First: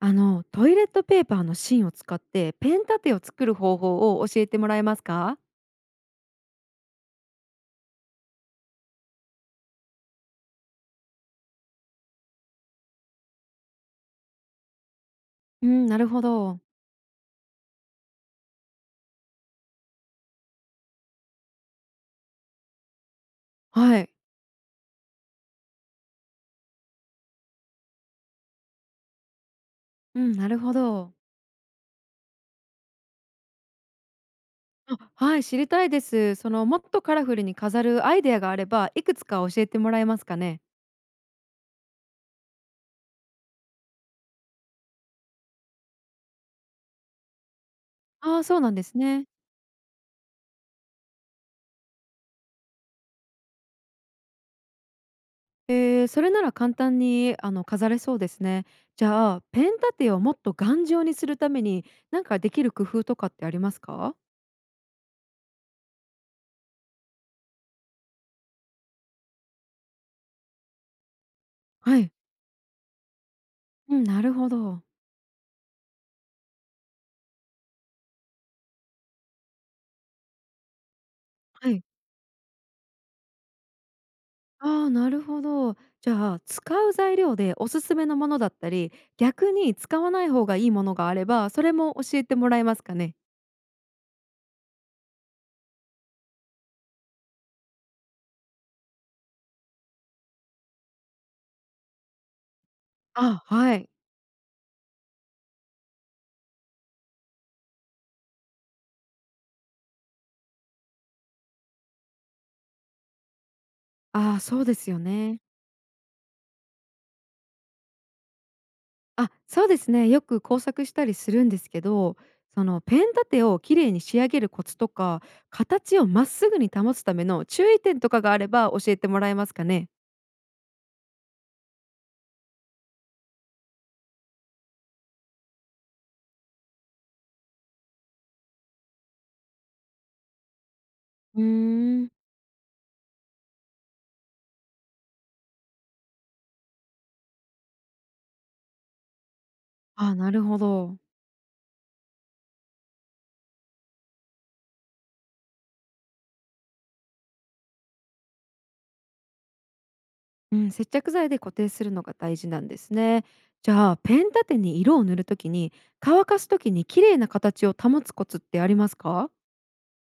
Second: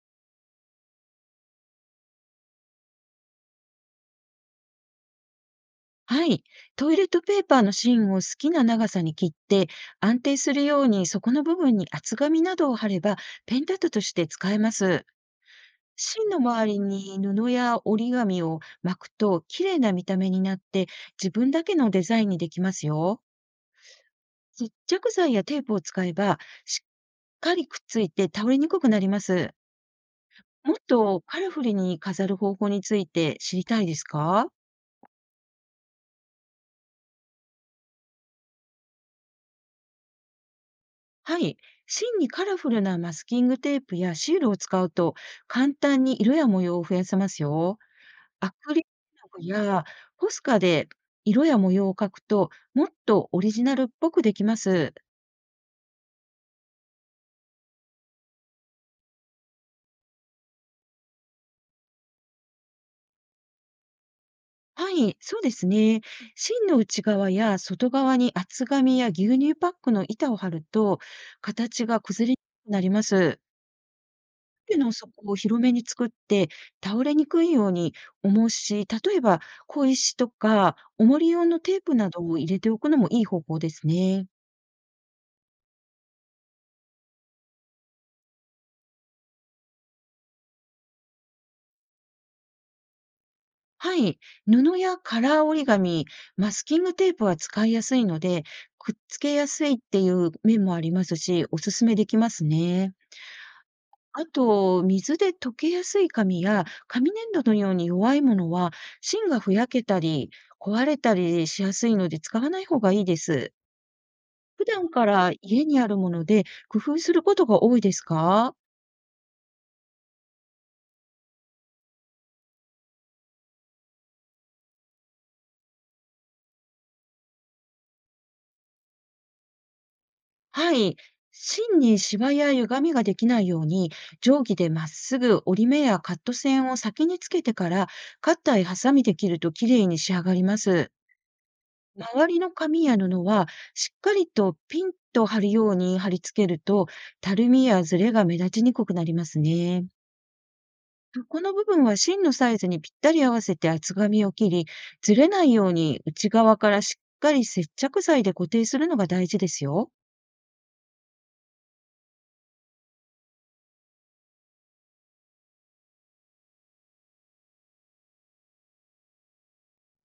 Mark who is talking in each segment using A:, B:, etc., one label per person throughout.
A: トイレットペーパーの芯を使ってペン立てを作る方法を教えてもらえますか？
B: はい。トイレットペーパーの芯を好きな長さに切って、安定するように底の部分に厚紙などを貼れば、ペン立てとして使えます。
A: うん、なるほ
B: 芯の
A: ど。
B: 周りに布や折り紙を巻くと、綺麗な見た目になって、自分だけのデザインにできますよ。
A: はい。
B: 接着剤やテープを使えば、しっかりくっついて倒れにくくなります。
A: うん、なるほ
B: もっ
A: ど。
B: とカラフルに飾る方法について知りたいですか？
A: あ、はい、知りたいです。もっとカラフルに飾るアイデアがあれば、いくつか教えてもらえますかね。
B: はい。芯にカラフルなマスキングテープやシールを使うと、簡単に色や模様を増やせますよ。
A: ああー、
B: ア
A: そうな
B: ク
A: ん
B: リ
A: で
B: ル
A: す
B: 絵
A: ね。
B: の具やポスカで色や模様を描くと、もっとオリジナルっぽくできます。
A: それなら簡単に飾れそうですね。じゃあ、ペン立てをもっと頑丈にするために、なんかできる工夫とかってありますか？
B: はい、そうですね。芯の内側や外側に厚紙や牛乳パックの板を貼ると、形
A: は
B: が
A: い、
B: 崩れにくくなります。
A: うん、なるほ
B: 手
A: ど。
B: の底を広めに作って、倒れにくいように思うし、例えば小石とか重り用の
A: は
B: テー
A: い。
B: プなどを入れておくのもいい方法ですね。
A: ああ、なるほど。じゃあ、使う材料でおすすめのものだったり、逆に使わない方がいいものがあれば、それも教えてもらえますかね？
B: はい。布やカラー折り紙、マスキングテープは使いやすいので、くっつけやすいっていう面もありますし、おすすめできますね。
A: あ、はい。
B: あと、水で溶けやすい紙や紙粘土のように弱いものは、芯がふやけたり、壊れたりしやすいので使わない方がいいです。
A: ああ、そう
B: 普
A: で
B: 段
A: すよ
B: から
A: ね。
B: 家にあるもので工夫することが多いですか？
A: あ、そうですね。よく工作したりするんですけど、そのペン立てを綺麗に仕上げるコツとか、形をまっすぐに保つための注意点とかがあれば教えてもらえますかね？
B: はい。芯にシワや歪みができないように、定規でまっすぐ折り目やカット線を先につけてから、カッターやハサミで切ると綺麗に仕上がります。
A: うーん。
B: 周りの紙や布はしっかりとピンと貼るように貼り付けると、たるみやずれが目立ちにくくなりますね。
A: あ、なるほど。
B: この部分は芯のサイズにぴったり合わせて厚紙を切り、ずれないように内側からしっかり接着剤で固定するのが大事ですよ。
A: うん、接着剤で固定するのが大事なんですね。じゃあ、ペン立てに色を塗るときに乾かすときに綺麗な形を保つコツってありますか？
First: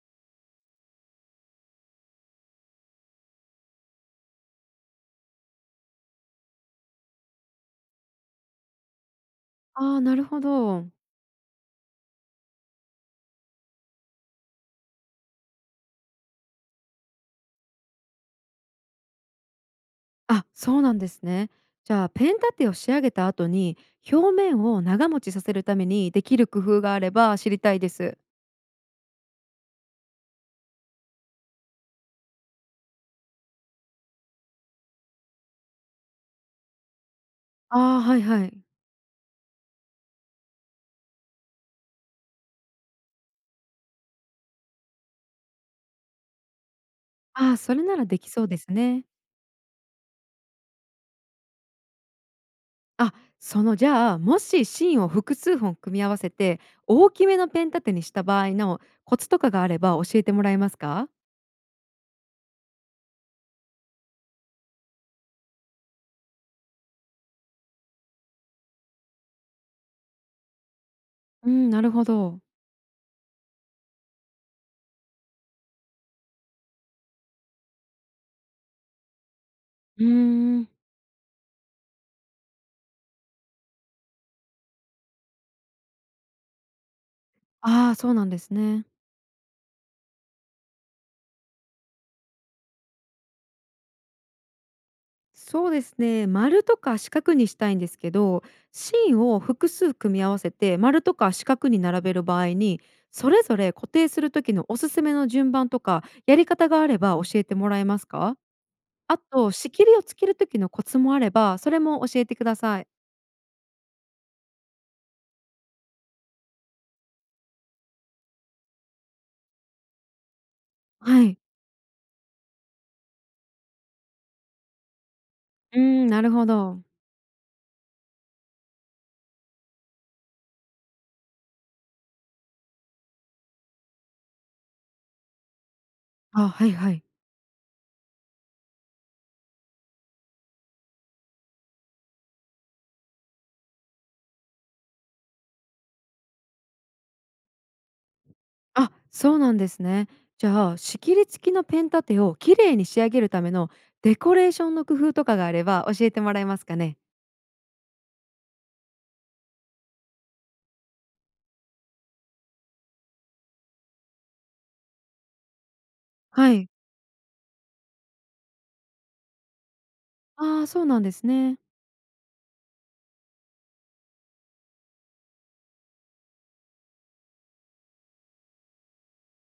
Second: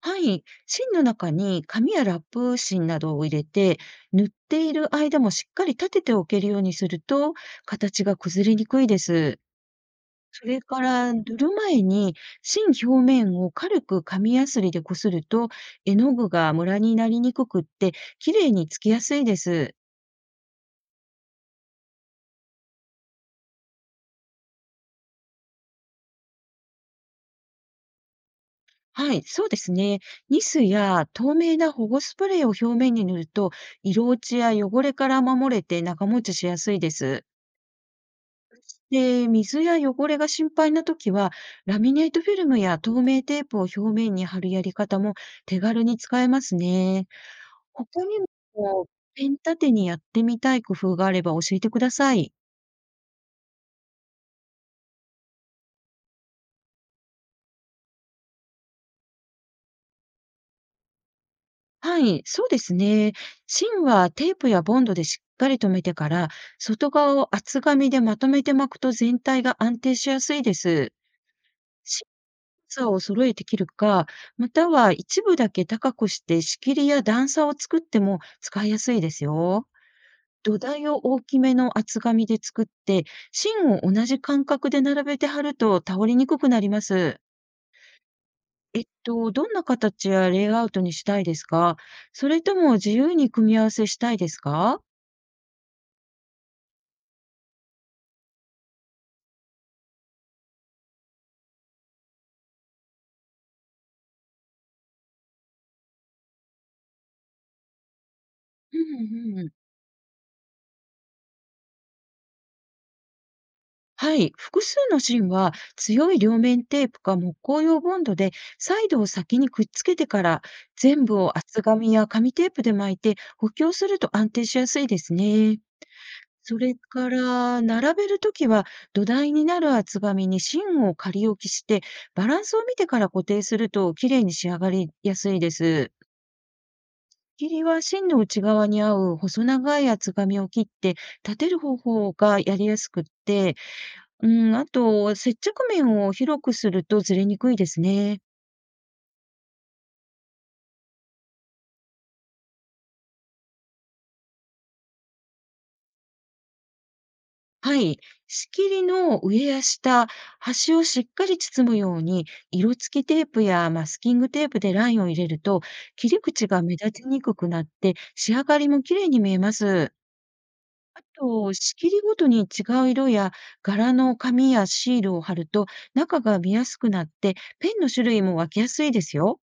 B: はい。芯の中に紙やラップ芯などを入れて、塗っている間もしっかり立てておけるようにすると、形が崩れにくいです。
A: ああー、なるほ
B: それか
A: ど。
B: ら、塗る前に芯表面を軽く紙やすりでこすると、絵の具がムラになりにくくって、綺麗につきやすいです。
A: あ、そうなんですね。じゃあ、ペン立てを仕上げた後に表面を長持ちさせるためにできる工夫があれば知りたいです。
B: はい、そうですね。ニスや透明な保護スプレーを表面に塗ると、色落ちや汚れから守れて長持ちしやすいです。
A: ああー、はいはい。
B: で、水や汚れが心配なときは、ラミネートフィルムや透明テープを表面に貼るやり方も手軽に使えますね。
A: ああ、それな
B: 他
A: ら
B: に
A: できそうです
B: も
A: ね。
B: ペン立てにやってみたい工夫があれば教えてください。
A: あ、じゃあ、もし芯を複数本組み合わせて大きめのペン立てにした場合のコツとかがあれば教えてもらえますか？
B: はい、そうですね。芯はテープやボンドでしっかり留めてから、外側を厚紙でまとめて巻くと全体が安定しやすいです。
A: うん、なるほ
B: 芯の
A: ど。
B: 厚さを揃えて切るか、または一部だけ高くして仕切りや段差を作っても使いやすいですよ。
A: うー
B: 土
A: ん。
B: 台を大きめの厚紙で作って、芯を同じ間隔で並べて貼ると倒れにくくなります。
A: ああ、そうなんですね。
B: どんな形やレイアウトにしたいですか？それとも自由に組み合わせしたいですか？
A: そうですね。丸とか四角にしたいんですけど、芯を複数組み合わせて丸とか四角に並べる場合に、それぞれ固定する時のおすすめの順番とかやり方があれば教えてもらえますか？
B: う
A: あ
B: んう
A: と
B: ん。
A: 仕切りをつける時のコツもあれば、それも教えてください。
B: はい、複数の芯は強い両面テープか木工用ボンドでサイドを先にくっつけてから、全部
A: は
B: を
A: い。
B: 厚紙や紙テープで巻いて補強すると安定しやすいですね。
A: うーん、なるほ
B: それ
A: ど。
B: から、並べるときは土台になる厚紙に芯を仮置きして、バランスを見てから固定すると綺麗に仕上がりやすいです。
A: あ、はいはい。
B: 切りは芯の内側に合う細長い厚紙を切って立てる方法がやりやすくって、うん、あと接着面を広くするとずれにくいですね。
A: あ、そうなんですね。じゃあ、仕切り付きのペン立てを綺麗に仕上げるためのデコレーションの工夫とかがあれば教えてもらえますかね？
B: はい。仕切りの上や下、端をしっかり包むように、色付きテープやマスキングテープでラインを入れると、切り口
A: は
B: が
A: い。
B: 目立ちにくくなって、仕上がりも綺麗に見えます。
A: ああ、そうな
B: あ
A: んです
B: と、
A: ね。
B: 仕切りごとに違う色や柄の紙やシールを貼ると、中が見やすくなって、ペンの種類も分けやすいですよ。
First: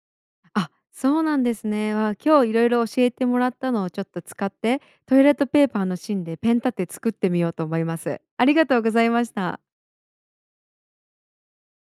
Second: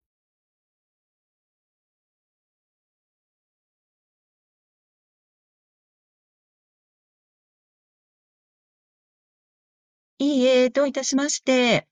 A: あ、そうなんですね。わ、今日いろいろ教えてもらったのをちょっと使って、トイレットペーパーの芯でペン立て作ってみようと思います。ありがとうございました。
B: いいえ、どういたしまして。